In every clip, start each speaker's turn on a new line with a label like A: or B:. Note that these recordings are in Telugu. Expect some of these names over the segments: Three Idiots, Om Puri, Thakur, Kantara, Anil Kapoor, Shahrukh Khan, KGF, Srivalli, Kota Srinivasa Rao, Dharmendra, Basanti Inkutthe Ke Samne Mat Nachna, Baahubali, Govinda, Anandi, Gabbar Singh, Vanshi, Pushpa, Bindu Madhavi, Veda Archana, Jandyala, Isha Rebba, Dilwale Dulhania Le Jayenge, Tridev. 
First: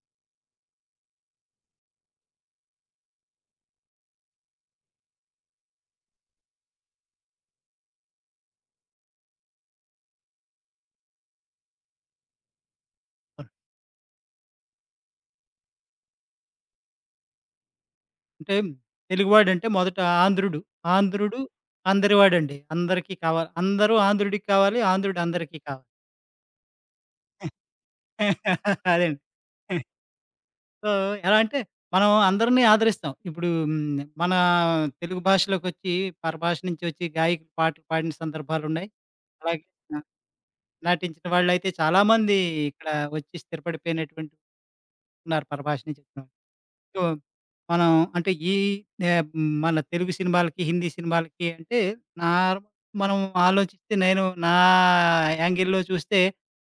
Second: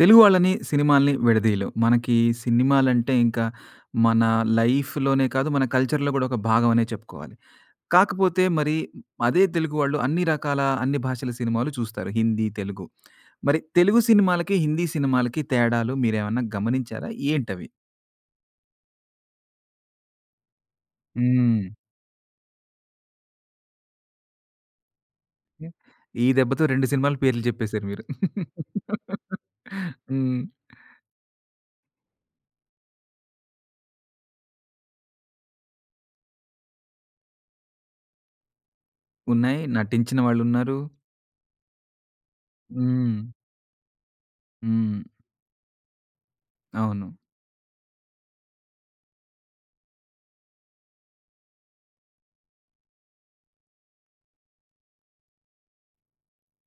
A: తెలుగు వాళ్ళని, సినిమాల్ని విడదీయలేం. మనకి సినిమాలంటే ఇంకా మన లైఫ్‌లోనే కాదు, మన కల్చర్‌లో గూడా ఒక భాగం అనే చెప్పుకోవాలి. కాకపోతే మరి అదే తెలుగు వాళ్ళు అన్ని రకాల, అన్ని భాషల సినిమాలు చూస్తారు. హిందీ, తెలుగు. మరి తెలుగు సినిమాలకి, హిందీ సినిమాలకి తేడాలు మీరేమన్నా గమనించారా? ఏంటవి?
B: అంటే తెలుగువాడంటే మొదట ఆంధ్రుడు. ఆంధ్రుడు
A: హ్మ్.
B: అందరివాడండి. అందరికీ కావాలి. అందరూ ఆంధ్రుడికి కావాలి. ఆంధ్రుడు అందరికీ
A: హ్మ్.
B: కావాలి.
A: ఈ దెబ్బతో 2 సినిమాల పేర్లు జెప్పేసారు మీరు.
B: అదేండి.
A: హ్మ్.
B: సో, ఎలా అంటే మనం అందరిని ఆదరిస్తాం. ఇప్పుడు మన తెలుగు భాషలోకొచ్చి పరభాష నుంచి వచ్చి గాయకులు పాటలు పాడిన సందర్భాలున్నాయి.
A: ఉన్నాయి.
B: అలాగే ఆ!
A: నటించిన వాళ్ళున్నారు.
B: నటించిన వాళ్ళైతే చాలామంది ఇక్కడ
A: హ్మ్.
B: వచ్చి స్థిరపడిపోయినటువంటి
A: హ్మ్.
B: ఉన్నారు పరభాష నుంచి వచ్చిన వాళ్ళు. సో,
A: అవును.
B: మనం అంటే ఆహ్, మన తెలుగు సినిమాలకి, హిందీ సినిమాలకి అంటే నార్ మనం ఆలోచిస్తే నేను నా యాంగిల్‌లో చూస్తే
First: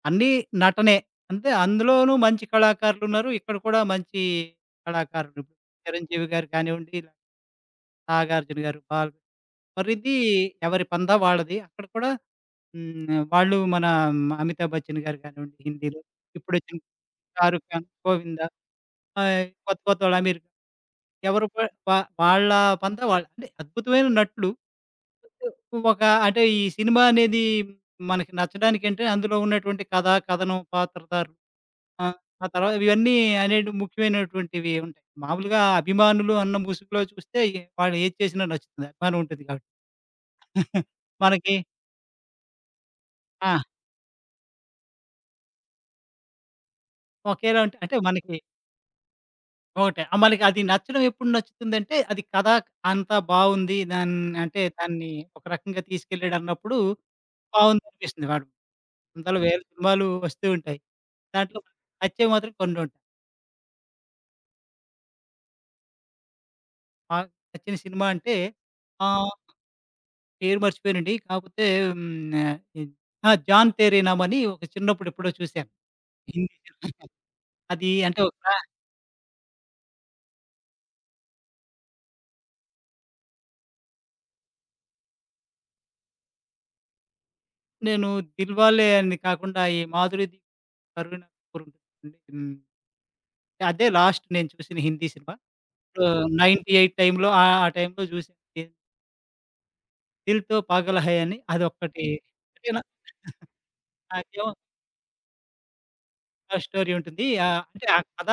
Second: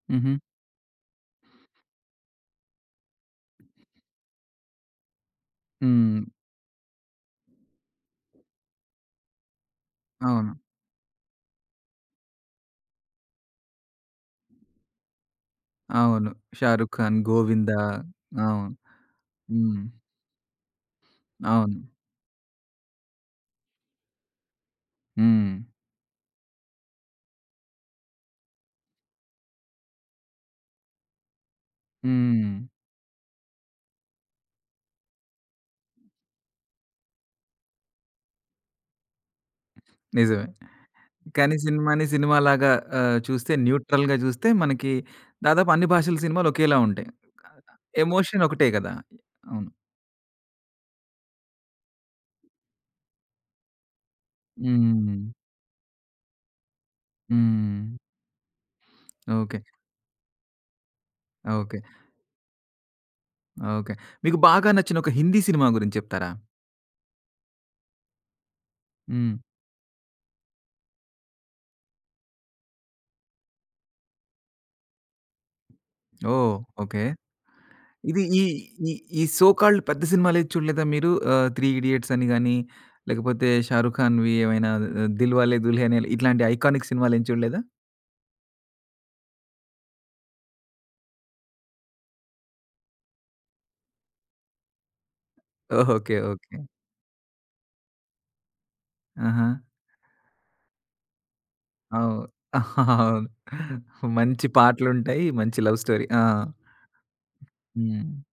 B: అన్నీ
A: హుహు.
B: నటనే. అంటే అందులోనూ మంచి కళాకారులున్నారు. ఇక్కడ కూడా మంచి కళాకారులు. ఇప్పుడు
A: హ్మ్.
B: 'చిరంజీవి' గారు కానివ్వండి, 'నాగార్జున' గారు, 'బాల' మరిది
A: అవును.
B: ఎవరి పందా వాళ్ళది. అక్కడ కూడా వాళ్ళు మన 'అమితాబ్ బచ్చన్' గారు కానివ్వండి హిందీలో.
A: అవును.
B: ఇప్పుడొచ్చిన
A: 'షారుఖ్ ఖాన్',
B: 'షారుఖ్
A: 'గోవిందా'
B: ఖాన్', 'గోవింద',
A: అవును. హ్మ్.
B: కొత్త కొత్తోళ్ళు అమీర్ ఎవరు ప
A: అవును.
B: వా వాళ్ళ పంతా వాళ్ళు. అంటే అద్భుతమైన నటులు.
A: హ్మ్.
B: ఒక అంటే ఈ సినిమా అనేది మనకి నచ్చడానికంటే అందులో ఉన్నటువంటి కథ, కథనం, పాత్రధారులు ఆ! ఆ
A: హ్మ్.
B: తర్వాత ఇవన్నీ అనేటివి ముఖ్యమైనటువంటివి ఉంటాయి. మామూలుగా అభిమానులు అన్న ముసుగులో చూస్తే వాళ్ళు ఏది చేసినా నచ్చుతుంది. అభిమానం ఉంటుంది కాబట్టి.
A: నిజమే. కానీ
B: మనకి
A: సినిమాని సినిమాలాగా
B: ఆ!
A: చూస్తే న్యూట్రల్‌గా చూస్తే మనకి దాదాపు అన్ని భాషల సినిమాలు ఒకేలా ఉంటాయి.
B: ఒకేలా ఉంటే అంటే మనకి
A: ఎమోషన్ ఒకటే కదా! అవును.
B: ఒకటే. మనకి అది నచ్చడం ఎప్పుడు నచ్చుతుందంటే అది కథ అంతా బావుంది. దాన్ని అంటే దాన్ని
A: హ్మ్.
B: ఒక రకంగా తీసుకెళ్ళాడన్నప్పుడు
A: హ్మ్.
B: బావుందనిపిస్తుంది. వాడు వందల,
A: ఓకే.
B: వేల సినిమాలు వస్తూ ఉంటాయి. దాంట్లో
A: ఓకే.
B: నచ్చేవి మాత్రం కొన్ని ఉంటాయి.
A: ఓకే. మీకు బాగా నచ్చిన ఒక హిందీ సినిమా గురించి చెప్తారా?
B: నాకు నచ్చిన సినిమా అంటే ఆహ్,
A: హ్మ్.
B: పేరు మర్చిపోయానండి. కాకపోతే హ్మ్. ఆహ్, ఇ ఆ! 'జాన్ తేరీ నామ్' అని ఒక చిన్నప్పుడు ఎప్పుడో చూశాను. హిందీ
A: ఓహ్! ఓకే.
B: సినిమా. అది
A: ఇది
B: అంటే ఒక
A: ఈ ఈ ఈ సో కాల్డ్ పెద్ద సినిమాలేది చూడలేదా మీరు? 'త్రీ ఇడియట్స్' అని గాని, లేకపోతే 'షారుఖ్ ఖాన్‌వి' ఏమైనా 'దిల్వాలే దుల్హనియా' ఇట్లాంటి ఐకానిక్ సినిమాలేం చూడలేదా?
B: నేను 'దిల్వాలే' అని కాకుండా ఈ 'మాధురి దీక్షిత్', కరీనా కపూర్ ఉంటుంది. హ్మ్. అదే లాస్ట్ నేను చూసిన హిందీ సినిమా.
A: ఓకే. ఓకే.
B: 98 టైమ్‌లో ఆ ఆ టైమ్‌లో చూసాను.
A: ఆహా!
B: 'దిల్ తో పాగల్ హై' అని అదొక్కటి.
A: అవు
B: అంటే
A: అవును. మంచి
B: నాకేమో
A: పాటలుంటాయి. మంచి లవ్ స్టోరీ. ఆ!
B: స్టోరీ ఉంటుంది. అంటే ఆ
A: హ్మ్.
B: కథ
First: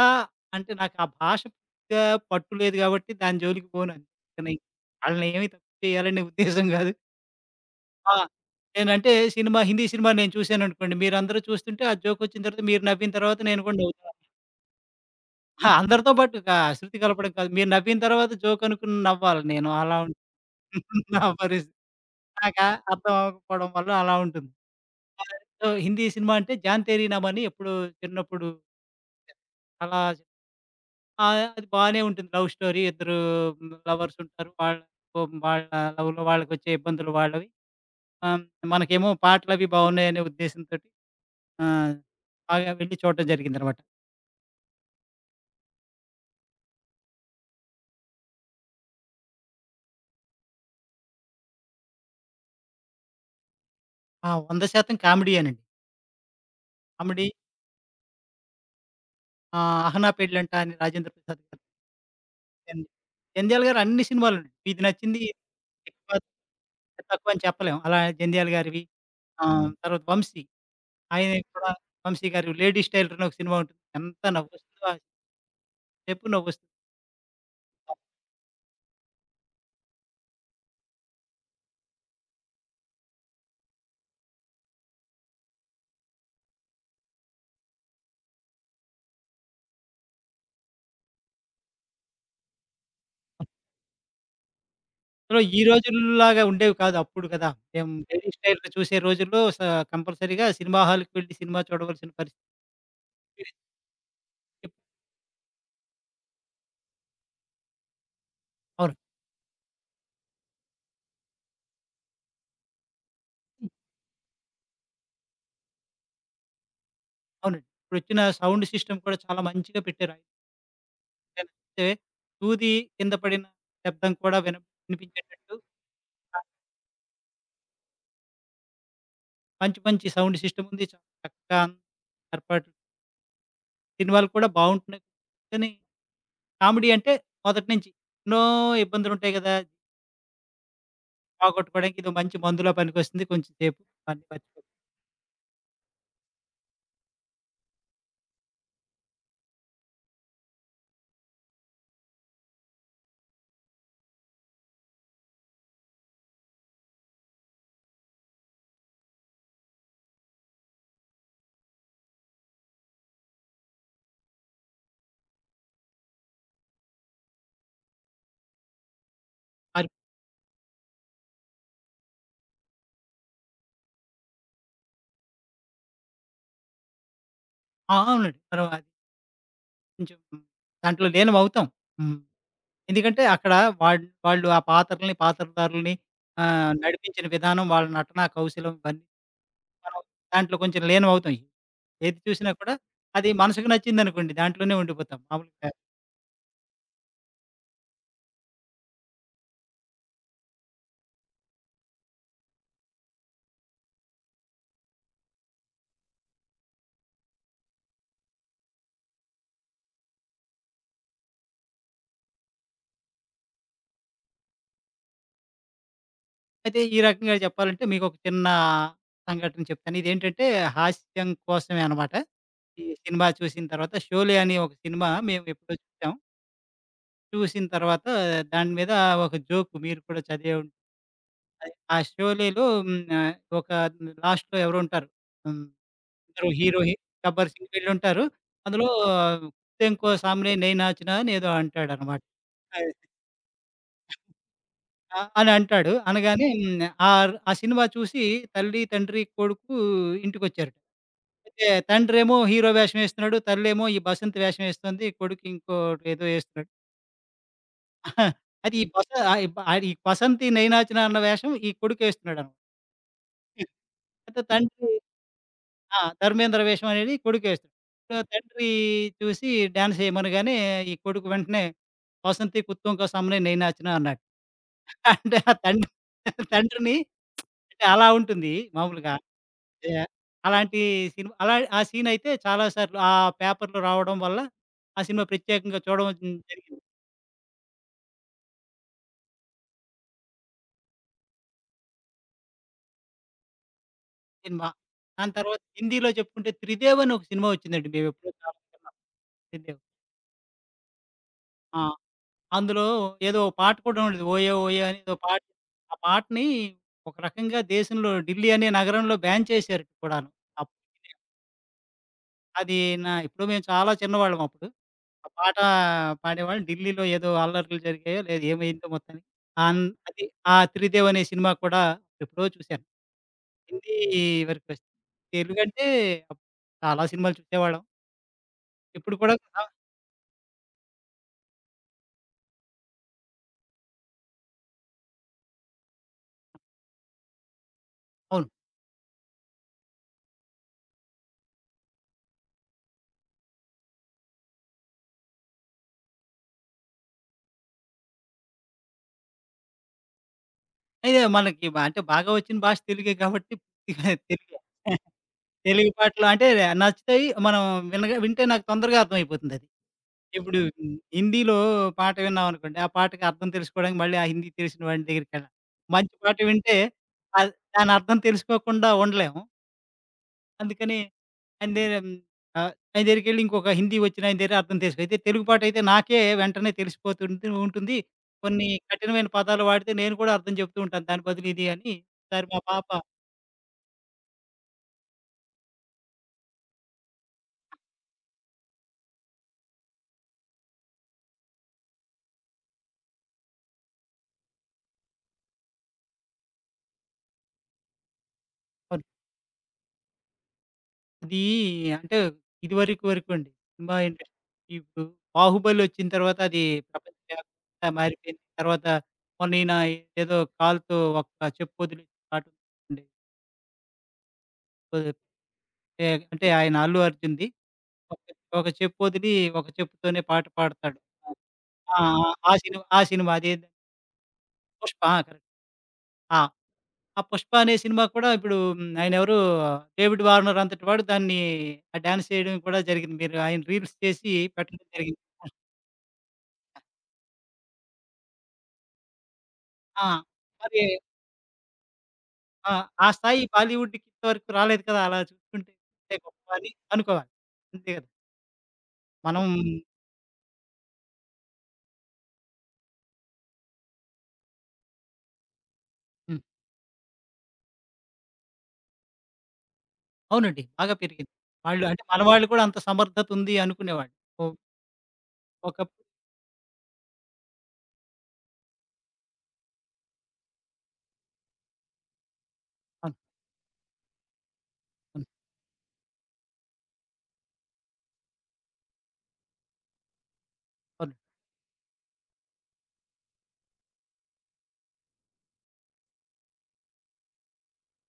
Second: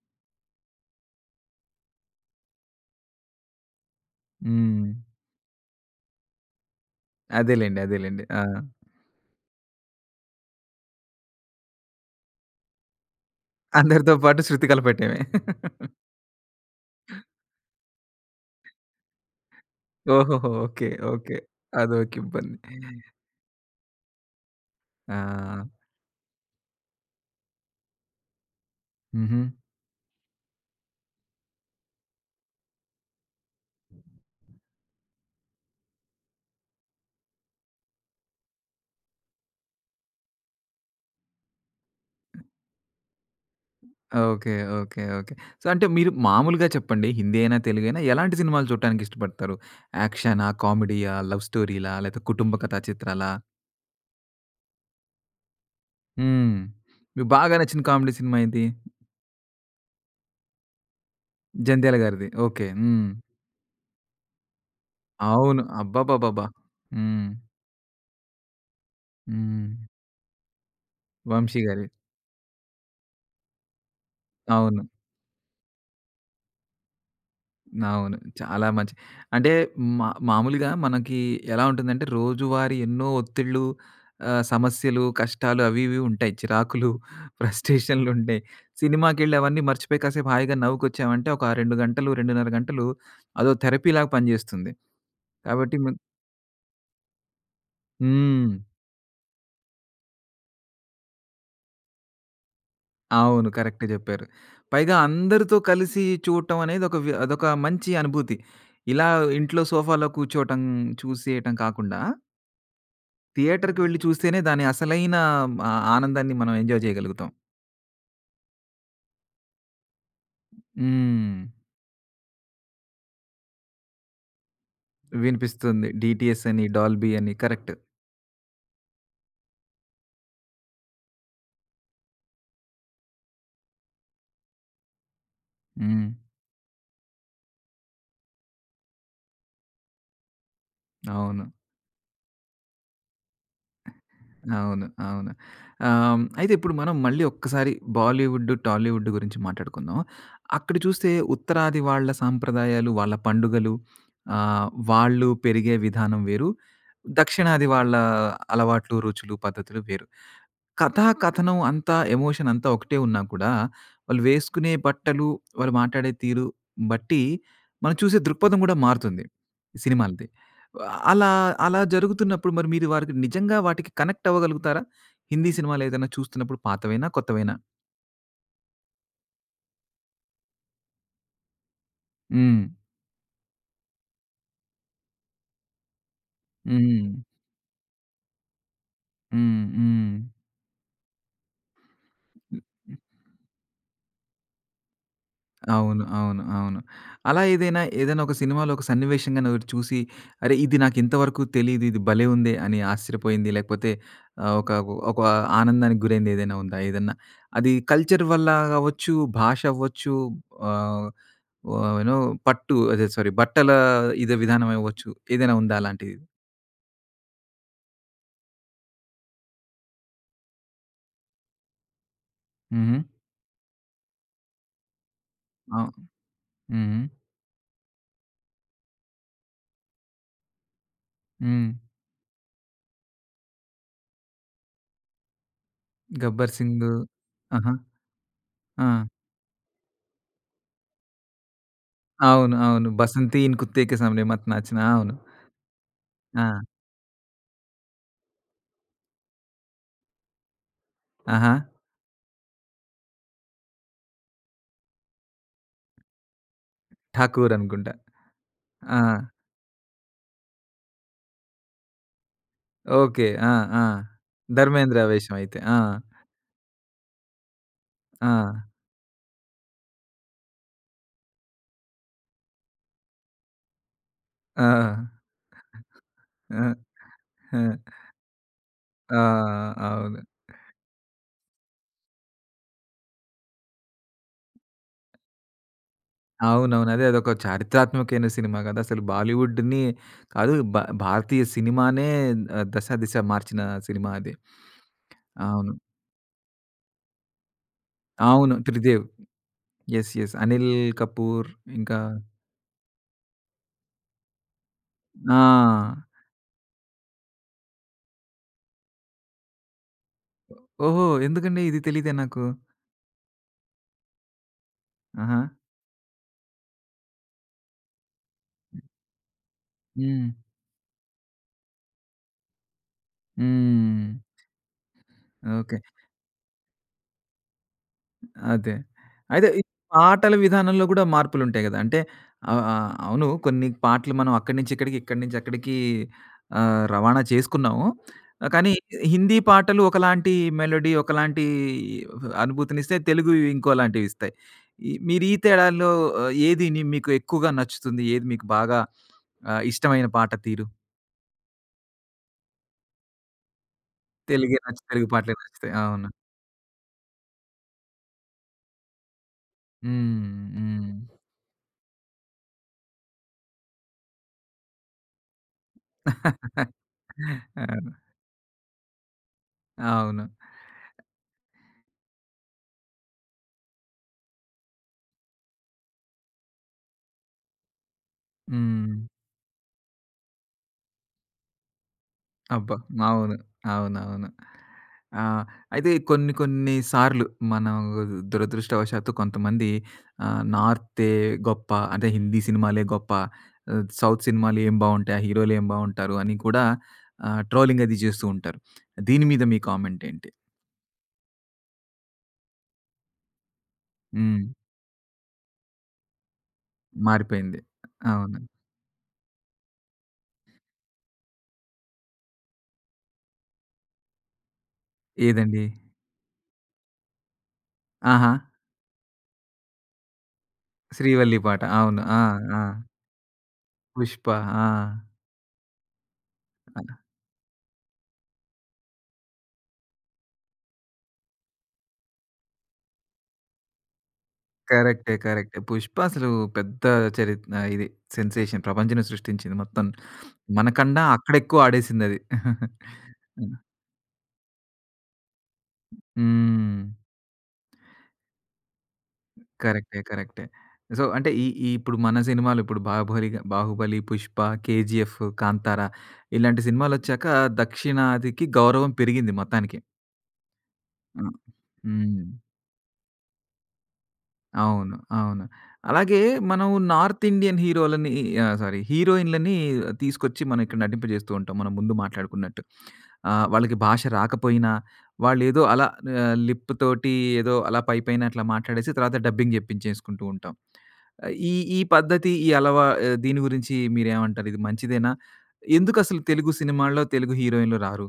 B: అంటే నాకు ఆ భాష పూర్తిగా పట్టు లేదు గాబట్టి దాని జోలికి పోను. అందుకని
A: హ్మ్.
B: ఆళ్ళని ఏమి తప్పు చేయాలనే ఉద్దేశ్యం గాదు.
A: అదేలెండి.
B: ఆ!
A: అదేలెండి. ఆ!
B: నేనంటే హిందీ సినిమా నేను చూశాననుకోండి, మీరందరూ చూస్తుంటే ఆ జోకొచ్చిన తర్వాత మీరు నవ్విన తర్వాత నేను కూడా నవ్వుతా.
A: అందరితో పాటు శృతి కలపెట్టేమే.
B: అందరితో పాటు గా శృతి కలపడం కాదు. మీరు నవ్విన తర్వాత జోక్ అనుకుని నవ్వాలి నేను. అలా ఉంటుంది
A: ఓహోహో! ఓకే.
B: నా
A: ఓకే.
B: పరిస్థితి.
A: అదోక ఇబ్బంది.
B: నాకు ఆ అర్థం అవ్వకపోవడం వల్ల అలా ఉంటుంది.
A: ఆ!
B: సో, హిందీ సినిమా అంటే 'జాన్ తేరీ నామ్' అని ఎప్పుడో చిన్నప్పుడు
A: హుహు.
B: అలా ఆ! అది బానే ఉంటుంది. Love story. ఇద్దరు లవర్స్ ఉంటారు. వాళ్ళ వాళ్ళ లవ్‌లో వాళ్ళకొచ్చే ఇబ్బందులు వాళ్ళవి. ఆహ్, మనకేమో పాటలవి బాగున్నాయనే ఉద్దేశంతోటి ఆ! బాగా వెళ్లి చూడడం జరిగిందనమాట.
A: ఓకే. ఓకే. ఓకే. సో, అంటే మీరు మామూలుగా చెప్పండి హిందీ అయినా, తెలుగైనా ఎలాంటి సినిమాలు చూడటానికి ఇష్టపడతారు? యాక్షనా? కామెడీయా? లవ్ స్టోరీలా? లేతే కుటుంబ కథా చిత్రాలా?
B: 100% కామెడీయేనండి.
A: హ్మ్.
B: కామెడీ
A: మీకు బాగా నచ్చిన కామెడీ సినిమా ఏది?
B: 'అహనా పెళ్ళంట' అని రాజేంద్ర ప్రసాద్ గారు.
A: 'జంధ్యాల' గారిది. ఓకే.
B: ఎన్
A: హ్మ్.
B: జంధ్యాల గారి అన్ని సినిమాలు ఉన్నాయి. ఇది నచ్చింది,
A: అవును.
B: ఎక్కువ
A: అబ్బబ్బబ్బబ్బా! హ్మ్.
B: తక్కువ అని చెప్పలేం. అలా జంధ్యాల గారివి
A: హ్మ్.
B: తర్వాత 'వంశీ' ఆయనవి
A: 'వంశీ'
B: కూడా
A: గారి.
B: 'వంశీ' గారి 'లేడీ స్టైలర్' అని ఒక సినిమా ఉంటుంది. ఎంత
A: అవును.
B: నవ్వొస్తుందో ఆ సేపు నవ్వొస్తుంది.
A: అవును. చాలా మంచి అంటే మామూలుగా మనకి ఎలా ఉంటుందంటే రోజువారీ ఎన్నో ఒత్తిళ్ళు, సమస్యలు, కష్టాలు అవి ఇవి ఉంటాయి. చిరాకులు, ఫ్రస్ట్రేషన్‌లుంటాయి. సినిమాకెళ్ళి అవన్నీ మర్చిపోయి కాసేపు హాయిగా నవ్వుకొచ్చామంటే ఒక 2 గంటలు, 2:30 గంటలు అదో థెరపీలాగా పనిజేస్తుంది.
B: సో, ఈ
A: కాబట్టి మ
B: రోజుల్లాగా ఉండేవి కాదు అప్పుడు కదా! మేము డైలీ
A: హ్మ్.
B: స్టైల్‌లో చూసే రోజుల్లో కంపల్సరీగా సినిమా హాల్‌కి వెళ్లి సినిమా చూడవలసిన పరిస్థితి.
A: అవును. కరెక్టే జెప్పారు. పైగా అందరితో కలిసి చూడటం అనేది ఒక అదొక మంచి అనుభూతి.
B: అవును.
A: ఇలా ఇంట్లో సోఫాలో కూర్చోవటం, చూసేయటం కాకుండా థియేటర్‌కి వెళ్లి చూస్తేనే దాని అసలైన ఆనందాన్ని మనం ఎంజాయ్ చేయగలుగుతాం.
B: అవునండి. ఇప్పుడొచ్చిన సౌండ్ సిస్టమ్ కూడా చాలా మంచిగా పెట్టారు.
A: హ్మ్.
B: అంటే సూది కింద పడిన శబ్దం కూడా వినిపించేటట్టు
A: వినిపిస్తుంది. డీటీఎస్ అని, డాల్బీ అని కరెక్ట్.
B: మంచి మంచి సౌండ్ సిస్టమ్ ఉంది. చాలా చక్కగా ఏర్పాట్లు. సినిమాలు కూడా బావుంటున్నాయి. కానీ
A: హ్మ్.
B: కామెడీ అంటే మొదటి నుంచి ఎన్నో ఇబ్బందులుంటాయి గదా!
A: అవును.
B: పోగొట్టుకోవడానికి ఇదో మంచి మందులా పనికొస్తుంది కొంచెం సేపు. అన్ని మర్చిపోతాం.
A: అవును. అవును. అయితే ఇప్పుడు మనం మళ్ళీ ఒక్కసారి బాలీవుడ్, టాలీవుడ్ గురించి మాట్లాడుకుందాం. అక్కడ చూస్తే ఉత్తరాది వాళ్ళ సాంప్రదాయాలు, వాళ్ళ పండుగలు వాళ్ళు పెరిగే విధానం వేరు. దక్షిణాది వాళ్ళ అలవాట్లు, రుచులు, పద్ధతులు వేరు. కథా కథనం అంతా, ఎమోషన్ అంతా ఒకటే ఉన్నా కూడా, వాళ్ళు వేసుకునే బట్టలు, వాళ్ళు మాట్లాడే తీరు బట్టి, మనం చూసే దృక్పథం గూడా మారుతుంది ఈ సినిమాలది. అలా, అలా జరుగుతున్నప్పుడు మరి మీరు వారికి నిజంగా వాటికి కనెక్ట్ అవ్వగలుగుతారా? హిందీ సినిమాలేదైనా చూస్తున్నప్పుడు పాతవైనా, కొత్తవైనా?
B: అవునండి. మనం అది కొంచెం దాంట్లో లీనమవుతాం. హ్మ్.
A: హ్మ్.
B: ఎందుకంటే అక్కడ వాళ్ళు ఆ పాత్రలని, పాత్రధారులని,
A: హ్మ్.
B: నడిపించిన విధానం, వాళ్ళ నటనా కౌశలం ఇవన్నీ
A: హ్మ్.
B: మనం
A: హ్మ్.
B: దాంట్లో కొంచెం లీనమవుతాం. ఏది చూసినా కూడా అది మనసుకు నచ్చిందనుకోండి దాంట్లోనే ఉండిపోతాం మామూలుగా.
A: అవును. అవును. అవును. అలా ఏదైనా ఒక సినిమాలో ఒక సన్నివేశం గాని ఒకటి చూసి, అరే! ఇది నాకింతవరకు తెలీదు. ఇది భలే ఉందే అని ఆశ్చర్యపోయింది. లేకపోతే ఒక ఒక ఆనందానికి గురైంది ఏదైనా ఉందా? ఏదన్నా అది కల్చర్ వల్ల అవ్వచ్చు, భాష అవ్వచ్చు, ఆహ్, ఆహ్, యూ నో పట్టు అదే సారీ బట్టల ఇదే విధానం అవ్వచ్చు. ఏదైనా ఉందా అలాంటిది?
B: అయితే ఈ రకంగా చెప్పాలంటే మీకొక చిన్న సంఘటన చెప్తాను. ఇదేంటంటే హాస్యం కోసమే అనమాట. ఈ
A: హుహు.
B: సినిమా చూసిన తర్వాత 'షోలే' అనే ఒక సినిమా మేము ఎప్పుడో
A: అవ్
B: చూసాం.
A: హుహు.
B: చూసిన తర్వాత దాని మీద ఒక జోక్ మీరు కూడా చదివే
A: హ్మ్.
B: అది. ఆ షోలేలో ఒక లాస్ట్‌లో ఎవరో ఉంటారు. హ్మ్. ఇద్దరు
A: 'గబ్బర్
B: హీరో,
A: సింగ్'
B: హీ గబ్బర్
A: ఆహా!
B: సింగ్ వీళ్ళుంటారు. అందులో
A: ఆ!
B: "కుత్తెంకో సామ్‌నే నహీ నాచ్‌నా" అని ఏదో అంటాడనమాట.
A: అవును. అవును.
B: అది.
A: 'బసంతి ఇన్కుత్తే కే సామ్నే మత్ నాచనా' అవును.
B: అని అంటాడు. అనగానే
A: ఆ!
B: హ్మ్. ఆర్ ఆ సినిమా చూసి తల్లి, తండ్రి, కొడుకు ఇంటికొచ్చారట.
A: ఆహా!
B: అయితే తండ్రేమో హీరో వేషం ఏస్తున్నాడు. తల్లేమో ఈ బసంతి వేషం ఏస్తుంది. కొడుకు ఇంకోటేదో ఏస్తున్నాడు.
A: ఠాకూర్ అనుకుంటా.
B: అది ఈ
A: ఆ!
B: బస ఆహ్, ఈ బ ఆ ఈ బసంతి నహీ నాచ్‌నా అన్న వేషం ఈ కొడుకేస్తున్నాడనమాట.
A: ఓకే. ఆ! ఆ!
B: అయితే తండ్రి
A: ధర్మేంద్ర వేషం అయితే. ఆ!
B: 'ధర్మేంద్ర వేషం' అనేది కొడుకేస్తాడు. సో,
A: ఆ!
B: తండ్రి చూసి డాన్స్ ఏయమనగానే ఈ కొడుకు వెంటనే 'వసంతి కుత్తుమ్ కా సామ్‌నే నహీ నాచనా' అన్నాడు.
A: ఆ!
B: అంటే ఆ తండ్రి
A: ఆ!
B: తండ్రిని
A: ఆ!
B: అంటే అలా ఉంటుంది మామూలుగా.
A: ఆ!
B: ఏ
A: అవును.
B: అలాంటి సినిమా అలా ఆ సీనయితే చాలా సార్లు ఆ పేపర్‌లో రావడం వల్ల ఆ సినిమా ప్రత్యేకంగా చూడడం జరిగింది
A: అవునవును. అదొక చారిత్రాత్మకమైన సినిమా కదా! అసలు బాలీవుడ్‌ని కాదు భారతీయ సినిమానే దశ, దిశ మార్చిన సినిమా అది.
B: సినిమా. దాని తర్వాత
A: అవును.
B: హిందీలో చెప్పుకుంటే 'త్రిదేవ్' అని ఒక సినిమా వచ్చిందండి మేమెప్పుడో
A: అవును.
B: చాలా
A: 'త్రిదేవ్.'
B: చిన్నప్పుడు. 'త్రిదేవ్'.
A: యెస్. యెస్. అనిల్ కపూర్
B: ఆ!
A: ఇంకా
B: అందులో ఏదో పాట కూడా ఉండేది. 'ఓయే ఓయే' అని ఏదో పాట. ఆ
A: ఆ!
B: పాటని ఒక రకంగా దేశంలో ఢిల్లీ అనే నగరంలో బ్యాన్ చేశారు కూడాను.
A: ఓహో!
B: అప్పటికి
A: ఎందుకండి ఇది తెలీదే నాకు.
B: అది ఇప్పుడు మేము చాలా చిన్నవాళ్ళం అప్పుడు. ఆ
A: ఆహా!
B: పాట పాడేవాళ్ళు. ఢిల్లీలో ఏదో అల్లర్లు జరిగాయో లేదు ఏమైందో మొత్తానికి. ఆ అన్ అది
A: హ్మ్.
B: ఆ 'త్రిదేవ్' అనే సినిమా కూడా ఎప్పుడో చూశాను. హిందీ
A: హ్మ్.
B: వరకు వచ్
A: ఓకే.
B: తెలుగంటే అప్ చాలా సినిమాలు చూసేవాళ్ళం.
A: అదే.
B: ఇప్పుడు కూడా
A: అయితే ఈ
B: ఆ!
A: పాటల విధానంలో గూడా మార్పులుంటాయి గదా! అంటే ఆహ్, ఆహ్, అవును కొన్ని పాటలు మనం అక్కడి నుంచి ఇక్కడికి, ఇక్కడి నుంచి అక్కడికి రవాణా చేసుకున్నాము.
B: అవును.
A: కానీ హిందీ పాటలు ఒకలాంటి మెలోడీ, ఒకలాంటి అనుభూతినిస్తే తెలుగువి ఇంకోలాంటివిస్తాయి. మీరు ఈ తేడాల్లో ఏది ని మీకు ఎక్కువగా నచ్చుతుంది? ఏది మీకు బాగా ఇష్టమైన పాట తీరు?
B: అయితే మనకి అంటే బాగా వచ్చిన భాష తెలుగే కాబట్టి పూర్తిగా
A: తెలుగే
B: తెలుగే.
A: నచ్చి తెలుగు పాటలే నచ్చుతాయి.
B: తెలుగు
A: అవును.
B: పాటలు అంటే నచ్చుతాయి. మనం వినగా వింటే నాకు తొందరగా అర్థమైపోతుందది.
A: హ్మ్.
B: ఇప్పుడు
A: హ్మ్.
B: హిందీలో పాట విన్నామనుకోండి, ఆ పాటకి అర్థం తెలుసుకోవడానికి మళ్ళీ ఆ హిందీ తెలిసిన వాడి దగ్గరికెళ్ళాలి. మంచి పాట వింటే
A: అవును.
B: దాని అర్థం తెలుసుకోకుండా ఉండలేము.
A: అవును.
B: అందుకని ఆయన దగ్గర ఆయన దగ్గరికెళ్ళి ఇంకొక హిందీ వచ్చిన ఆయన దగ్గర అర్థం తెలుసుకో అయితే తెలుగు పాట అయితే నాకే వెంటనే తెలిసిపోతుంది ఉంటుంది. కొన్ని
A: హ్మ్.
B: కఠినమైన పదాలు వాడితే నేను కూడా అర్థం చెప్తూ ఉంటాను. దాని బదులు ఇది అని ఒకసారి మా
A: అబ్బా!
B: పాప.
A: అవును. అవునవును. ఆహ్, అయితే కొన్ని కొన్ని సార్లు మనం దురదృష్టవశాత్తు కొంతమంది నార్తే గొప్ప అంటే హిందీ సినిమాలే గొప్ప, సౌత్ సినిమాలు ఏం బావుంటాయి, ఆ హీరోలు ఏం బావుంటారు అని కూడా ట్రోలింగ్ అది చేస్తూ ఉంటారు. దీని మీద మీ కామెంట్ ఏంటి?
B: అది అంటే ఇదివరకు వరకు వరకు అండి. సినిమా
A: హ్మ్.
B: ఇండస్ట్రీ ఇప్పుడు 'బాహుబలి' వచ్చిన తర్వాత అది
A: మారిపోయింది.
B: ప్రపంచవ్యాప్తంగా
A: అవును.
B: మారిపోయింది. తర్వాత మొన్న ఈయన ఏదో కాలుతో ఒక చెప్పు వదిలేసిన పాట ఉంది.
A: ఏదండి?
B: అంటే ఆయన 'అల్లు అర్జున్‌ది' ఒక
A: ఆహా!
B: ఒక చెప్పు వదిలి ఒక చెప్పుతోనే పాట పాడతాడు.
A: 'శ్రీవల్లి' పాట.
B: ఆ!
A: అవును. ఆ! ఆ!
B: ఆ సినిమా అదేది.
A: 'పుష్ప' ఆ!
B: 'పుష్ప'. కరెక్ట్. ఆ! ఆ 'పుష్ప' అనే సినిమా కూడా ఇప్పుడు ఆయనెవరు 'డేవిడ్ వార్నర్' అంతటి వాడు దాన్ని ఆ డాన్స్ చేయడం కూడా జరిగింది. మీరు ఆయన రీల్స్ చేసి పెట్టడం
A: కరెక్టే.
B: జరిగింది.
A: కరెక్టే. 'పుష్ప' అసలు పెద్ద ఇది సెన్సేషన్ ప్రపంచమే సృష్టించింది మొత్తం.
B: ఆ! మరి
A: మనకన్నా అక్కడ ఎక్కువ ఆడేసిందది.
B: ఆ! ఆ స్థాయి
A: హ్మ్.
B: బాలీవుడ్‌కి ఇంతవరకు రాలేదు కదా! అలా చూస్తుంటే ఇంతే గొప్ప అని
A: హ్మ్.
B: అనుకోవాలి. అంతే కదా! మనం
A: కరెక్టే. కరెక్టే. సో, అంటే ఈ ఈ ఇప్పుడు మన సినిమాలు ఇప్పుడు 'బాహుబలి', 'పుష్ప', 'కేజీఎఫ్', 'కాంతార'
B: హ్మ్.
A: ఇలాంటి సినిమాలొచ్చాక దక్షిణాదికి గౌరవం పెరిగింది మొత్తానికి.
B: అవునండి. బాగా
A: ఆ!
B: పెరిగింది. వాళ్ళు అంటే మన
A: హ్మ్.
B: వాళ్ళు కూడా అంత సమర్థత ఉంది అనుకునేవాళ్ళు. ఒ
A: అవును. అవును.
B: ఒకప్పుడు
A: అలాగే మనం నార్త్ ఇండియన్ హీరోలని ఆహ్, సారీ హీరోయిన్‌లని తీసుకొచ్చి మనం ఇక్కడ నటింపజేస్తూ ఉంటాం. మనం ముందు మాట్లాడుకున్నట్టు.
B: అవును.
A: వాళ్ళకి భాష రాకపోయినా
B: అవును.
A: వాళ్ళేదో అలా లిప్ తోటి ఏదో అలా పైపైన అట్లా మాట్లాడేసి తర్వాత డబ్బింగ్ జెప్పించేసుకుంటూ ఉంటాం.
B: అవును.
A: ఈ ఈ పద్ధతి దీని గురించి మీరేమంటారు? ఇది మంచిదేనా? ఎందుకసలు తెలుగు సినిమాల్లో తెలుగు హీరోయిన్‌లు రారు?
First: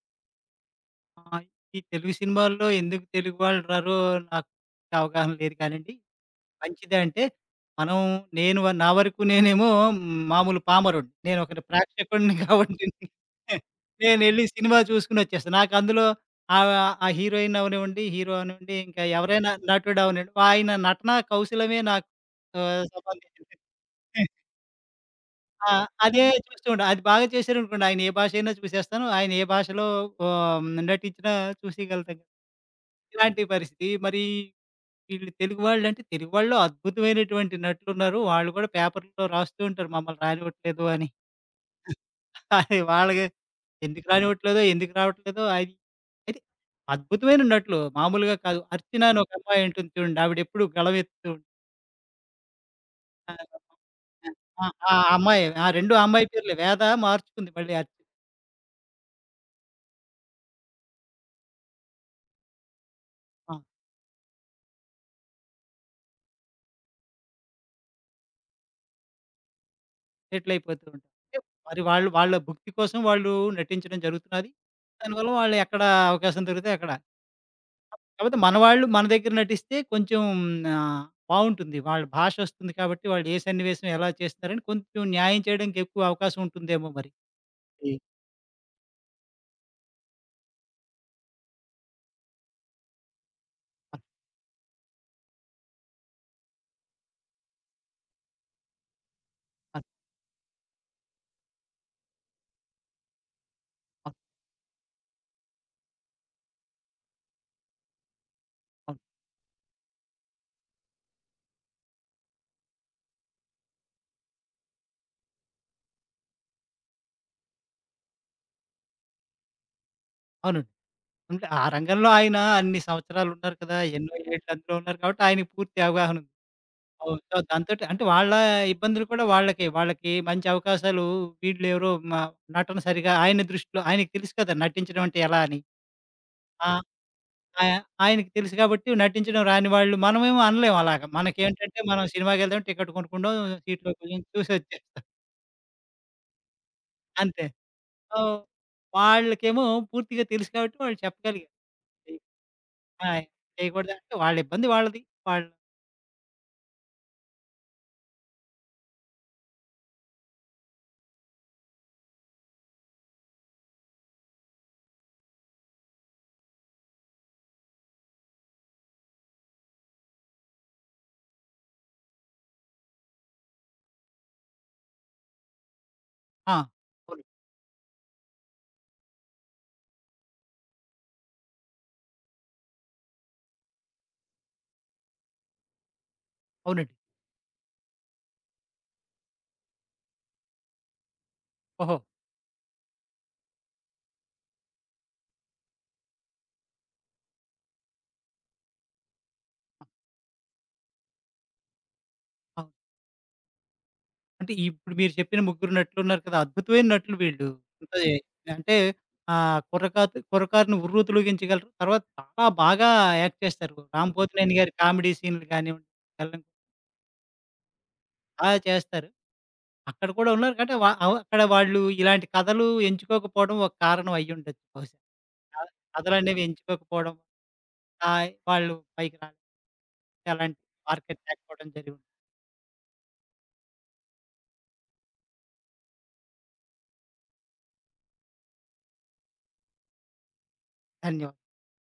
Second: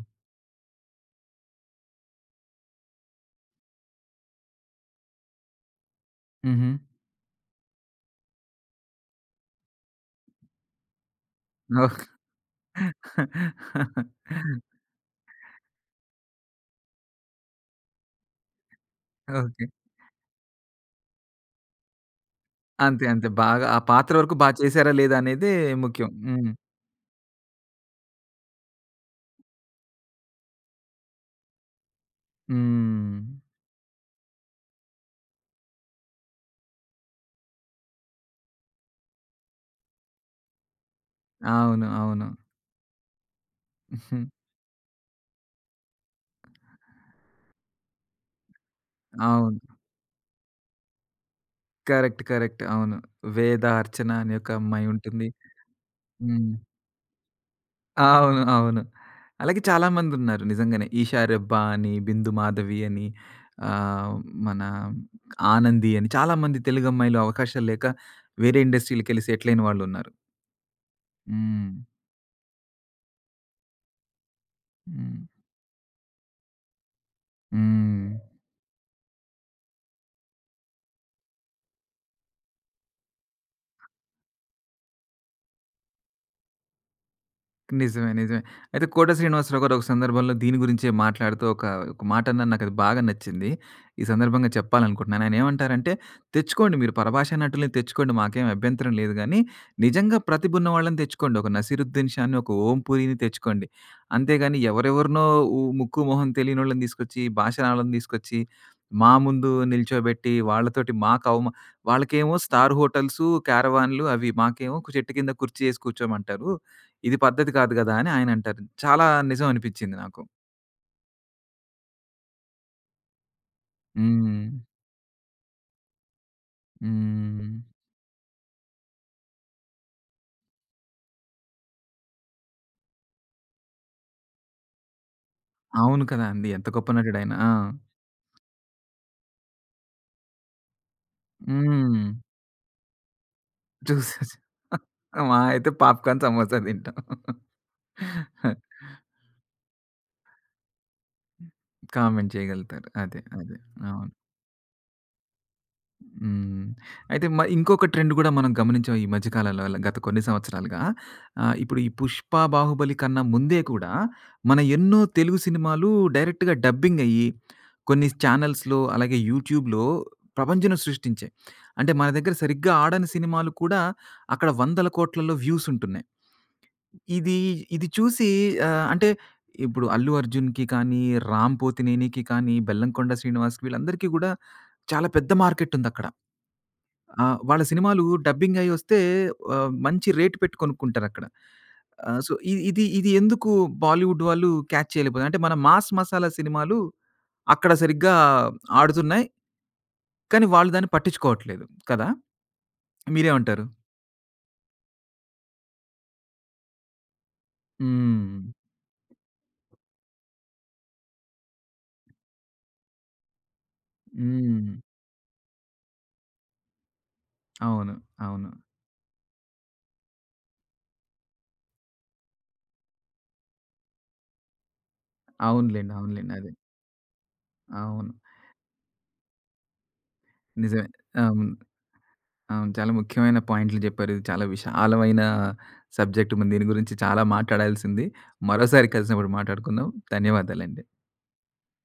B: ఆ! ఈ తెలుగు సినిమాల్లో ఎందుకు తెలుగు వాళ్ళు రారో నాకు అవగాహన లేదు కానండి.
A: హుహు.
B: మంచిదే అంటే, మనం నేను నా వరకు నేనేమో మామూలు పామరుడిని. నేను ఒక
A: ఓహ్!
B: ప్రేక్షకుడిని కాబట్టి నేనెళ్ళి సినిమా చూసుకొనొచ్చేస్తా. నాకు అందులో ఆహ్, ఆ హీరోయిన్ అవనివ్వండి, హీరో అవనివ్వండి, ఇంకా ఎవరైనా
A: ఓకే.
B: నటుడు అవనివ్వండి, ఆయన నటనా కౌశలమే నాకు
A: అంతే. అంతే.
B: సంబంధించింది.
A: బాగా ఆ పాత్ర వరకు చేశారా లేదా అనేదే
B: ఆ!
A: ముఖ్యం.
B: అదే
A: హ్మ్.
B: చూస్తూ ఉంటా. అది బాగా చేశారనుకోండి, ఆయన ఏ భాష అయినా చూసేస్తాను. ఆయన ఏ భాషలో ఆహ్, నటించినా చూసేయగలుగుతాను.
A: హ్మ్.
B: ఇలాంటి పరిస్థితి. మరి వీళ్ళు తెలుగు వాళ్ళంటే, తెలుగు వాళ్ళు అద్భుతమైనటువంటి నటులున్నారు. వాళ్ళు కూడా పేపర్‌లో రాస్తూ ఉంటారు మమ్మల్ని రానివ్వట్లేదు అని.
A: అవును. అవును.
B: అది వాళ్ళకి ఎందుకు అవును.
A: ఉహుం,
B: రానివ్వట్లేదో, ఎందుకు రావట్లేదో అది అయితే అద్భుతమైన నటులు మామూలుగా కాదు. 'అర్చన' అని ఒక
A: అవును.
B: అమ్మాయి ఉంటుంది చూడండి. ఆవిడెప్పుడు గళం ఎత్తుతూ ఉంటుంది.
A: కరెక్ట్. కరెక్ట్. అవును.
B: ఆ!
A: వేద అర్చన అనే ఒక
B: ఆ!
A: అమ్మాయి
B: ఆ
A: ఉంటుంది.
B: అమ్మాయే. ఆ 2 ఆ అమ్మాయి
A: హ్మ్.
B: పేర్లే. వేద మార్చుకుంది మళ్ళీ అర్చన.
A: అవును. అవును. అలాగే చాలామందున్నారు నిజంగానే. ఈషా రెబ్బా అని, బిందు మాధవి అని,
B: ఆ!
A: ఆహ్, మన ఆనంది అని చాలామంది తెలుగమ్మాయిలు అవకాశాలు లేక వేరే ఇండస్ట్రీలకెళ్ళి సెటిల్ అయిన వాళ్ళున్నారు.
B: సెటిల్ అయిపోతూ ఉంటారు. అంటే
A: హ్మ్.
B: మరి వాళ్ళు వాళ్ళ భుక్తి కోసం వాళ్ళు నటించడం జరుగుతున్నది.
A: హ్మ్.
B: దానివల్ల వాళ్ళు ఎక్కడ అవకాశం దొరికితే అక్కడ.
A: హ్మ్.
B: కాపోతే మనవాళ్ళు మన దగ్గర నటిస్తే కొంచెం ఆహ్, బావుంటుంది. వాళ్ళ భాష ఒస్తుంది కాబట్టి వాళ్ళు ఏ సన్నివేశం ఎలా చేస్తున్నారని కొంచెం న్యాయం చేయడానికి ఎక్కువ అవకాశం ఉంటుందేమో మరి. హ్మ్.
A: నిజమే. నిజమే. అయితే 'కోట శ్రీనివాసరావు' గారు ఒక సందర్భంలో దీని గురించే మాట్లాడుతూ ఒక మాట అన్నారు. నాకది బాగా నచ్చింది. ఈ
B: అన్
A: సందర్భంగా చెప్పాలనుకుంటున్నాను. ఆయనేమంటారంటే, "తెచ్చుకోండి మీరు పరభాషా నటుల్ని తెచ్చుకోండి. మాకేం అభ్యంతరం లేదు గానీ,
B: అన్
A: నిజంగా ప్రతిభున్న వాళ్ళని తెచ్చుకోండి. ఒక 'నసీరుద్దీన్ షా'ని, ఒక 'ఓం పూరిని' తెచ్చుకోండి.
B: అన్
A: అంతేగాని ఎవరెవరినో ముక్కు, మొహం తెలియనోళ్ళని తీసుకొచ్చి, భాష రానోళ్ళని తీసుకొచ్చి,
B: అవును.
A: మా ముందు నిల్చోబెట్టి వాళ్ళతోటి మాకు వాళ్ళకేమో స్టార్ హోటల్సు, క్యారవాన్‌లు అవి. మాకేమో చెట్టు కింద కుర్చీ ఏసి కూర్చోమంటారు. ఇది పద్ధతి కాదు గదా! అని ఆయనంటారు. చాలా నిజం అనిపిచ్చింది నాకు.
B: అవునండి. అంటే ఆ రంగంలో ఆయన అన్ని సంవత్సరాలున్నారు కదా! ఎన్నో ఏళ్ళు
A: హ్మ్.
B: అందులో ఉన్నారు కాబట్టి ఆయనకి పూర్తి అవగాహన ఉంది. అవును. సో,
A: హ్మ్.
B: దాంతోటి అంటే వాళ్ళ ఇబ్బందులు కూడా వాళ్ళకే. వాళ్ళకి మంచి అవకాశాలు వీళ్ళెవరో మ నటన సరిగా ఆయన దృష్టిలో ఆయనకి తెలుసు కదా! నటించడం అంటే ఎలా అని.
A: అవును కదా! అండి. ఎంత
B: ఆ!
A: గొప్ప నటుడైనా. ఆ!
B: ఆయ ఆయనకి తెలుసు కాబట్టి నటించడం రాని వాళ్ళు మనమేమో అనలేం అలాగా. మనకేంటంటే
A: హ్మ్.
B: మనం సినిమాకెళ్దాం, టికెట్ కొనుక్కుంటాం, సీట్‌లో కూర్చొని
A: చూసేసి
B: చూసొచ్చేస్తాం.
A: మా అయితే పాప్‌కార్న్, సమోసా తింటాం.
B: అంతే. సో, వాళ్ళకేమో పూర్తిగా తెలుసు కాబట్టి వాళ్ళు చెప్పగలిగారు. చెయ్
A: కామెంట్ చేయగలుగుతారు.
B: ఆ!
A: అదే. అదే. అవును.
B: చేయకూడదంటే వాళ్ళ ఇబ్బంది వాళ్ళది. వాళ్ళు
A: హ్మ్. అయితే ఇంకొక ట్రెండ్ గూడా మనం గమనించాం ఈ మధ్య కాలంలో గత కొన్ని సంవత్సరాలుగా. ఇప్పుడు ఈ 'పుష్ప', 'బాహుబలి' కన్నా ముందే కూడా మన ఎన్నో తెలుగు సినిమాలు డైరెక్ట్‌గా డబ్బింగ్ అయ్యి కొన్ని ఛానల్స్‌లో అలాగే యూట్యూబ్‌లో ప్రభంజనం సృష్టించాయి. అంటే మన దగ్గర సరిగ్గా ఆడని సినిమాలు కూడా అక్కడ వందల కోట్లలో వ్యూస్ ఉంటున్నాయి.
B: ఆ! అవును.
A: ఇది ఇది చూసి అంటే ఇప్పుడు 'అల్లు అర్జున్‌కి' కానీ, 'రామ్ పోతినేనికి' కానీ, 'బెల్లంకొండ శ్రీనివాస్‌కి' వీళ్ళందరికీ గూడా చాలా పెద్ద మార్కెట్ ఉందక్కడ.
B: అవునండి.
A: ఆ! వాళ్ళ సినిమాలు డబ్బింగ్ అయ్యి వస్తే మంచి రేట్ పెట్టి కొనుక్కుంటారక్కడ.
B: ఓహో!
A: సో, ఇ ఇది ఇది ఎందుకు బాలీవుడ్ వాళ్ళు క్యాచ్ చేయలేకపోయారు? అంటే మన మాస్ మసాలా సినిమాలు అక్కడ సరిగ్గా ఆడుతున్నాయి. కానీ వాళ్ళు దాన్ని పట్టించుకోవట్లేదు కదా!
B: అవును.
A: మీరేమంటారు?
B: అంటే ఇప్పుడు మీరు చెప్పిన ముగ్గురు నటులున్నారు కదా! అద్భుతమైన నటులు వీళ్ళు. అంటే
A: హ్మ్.
B: అంటే కుర్రకారు 'కుర్రకారు'ని ఉర్రూ తొలగించగలరు. తర్వాత చాలా బాగా యాక్ట్ చేస్తారు. 'రాంపోతినేని'
A: హ్మ్.
B: గారి కామెడీ సీన్‌లు కానివ్వండి
A: అవును. అవును.
B: చేస్తారు. అక్కడ కూడా ఉన్నారు. అంటే వ అవ అక్కడ వాళ్ళు ఇలాంటి కథలు ఎంచుకోకపోవడం ఒక కారణం అయ్యుండొచ్చు బహుశా. క
A: అవునులెండి. అవునులెండి.
B: కథలనేవి
A: అదే.
B: ఎంచుకోకపోవడం.
A: అవును.
B: వాళ్ళు పైకి రాలేదు. అలాంటి
A: నిజమే.
B: మార్కెట్
A: అవును.
B: లేకపోవడం జరిగి ఉంటుంది.
A: అవును. చాలా ముఖ్యమైన పాయింట్లు జెప్పారు. ఇది చాలా విశాలమైన సబ్జెక్ట్. మనం దీని గురించి చాలా మాట్లాడాల్సింది. మరోసారి కలిసినప్పుడు మాట్లాడుకుందాం. ధన్యవాదాలండి.
B: ధన్యవాదాలు.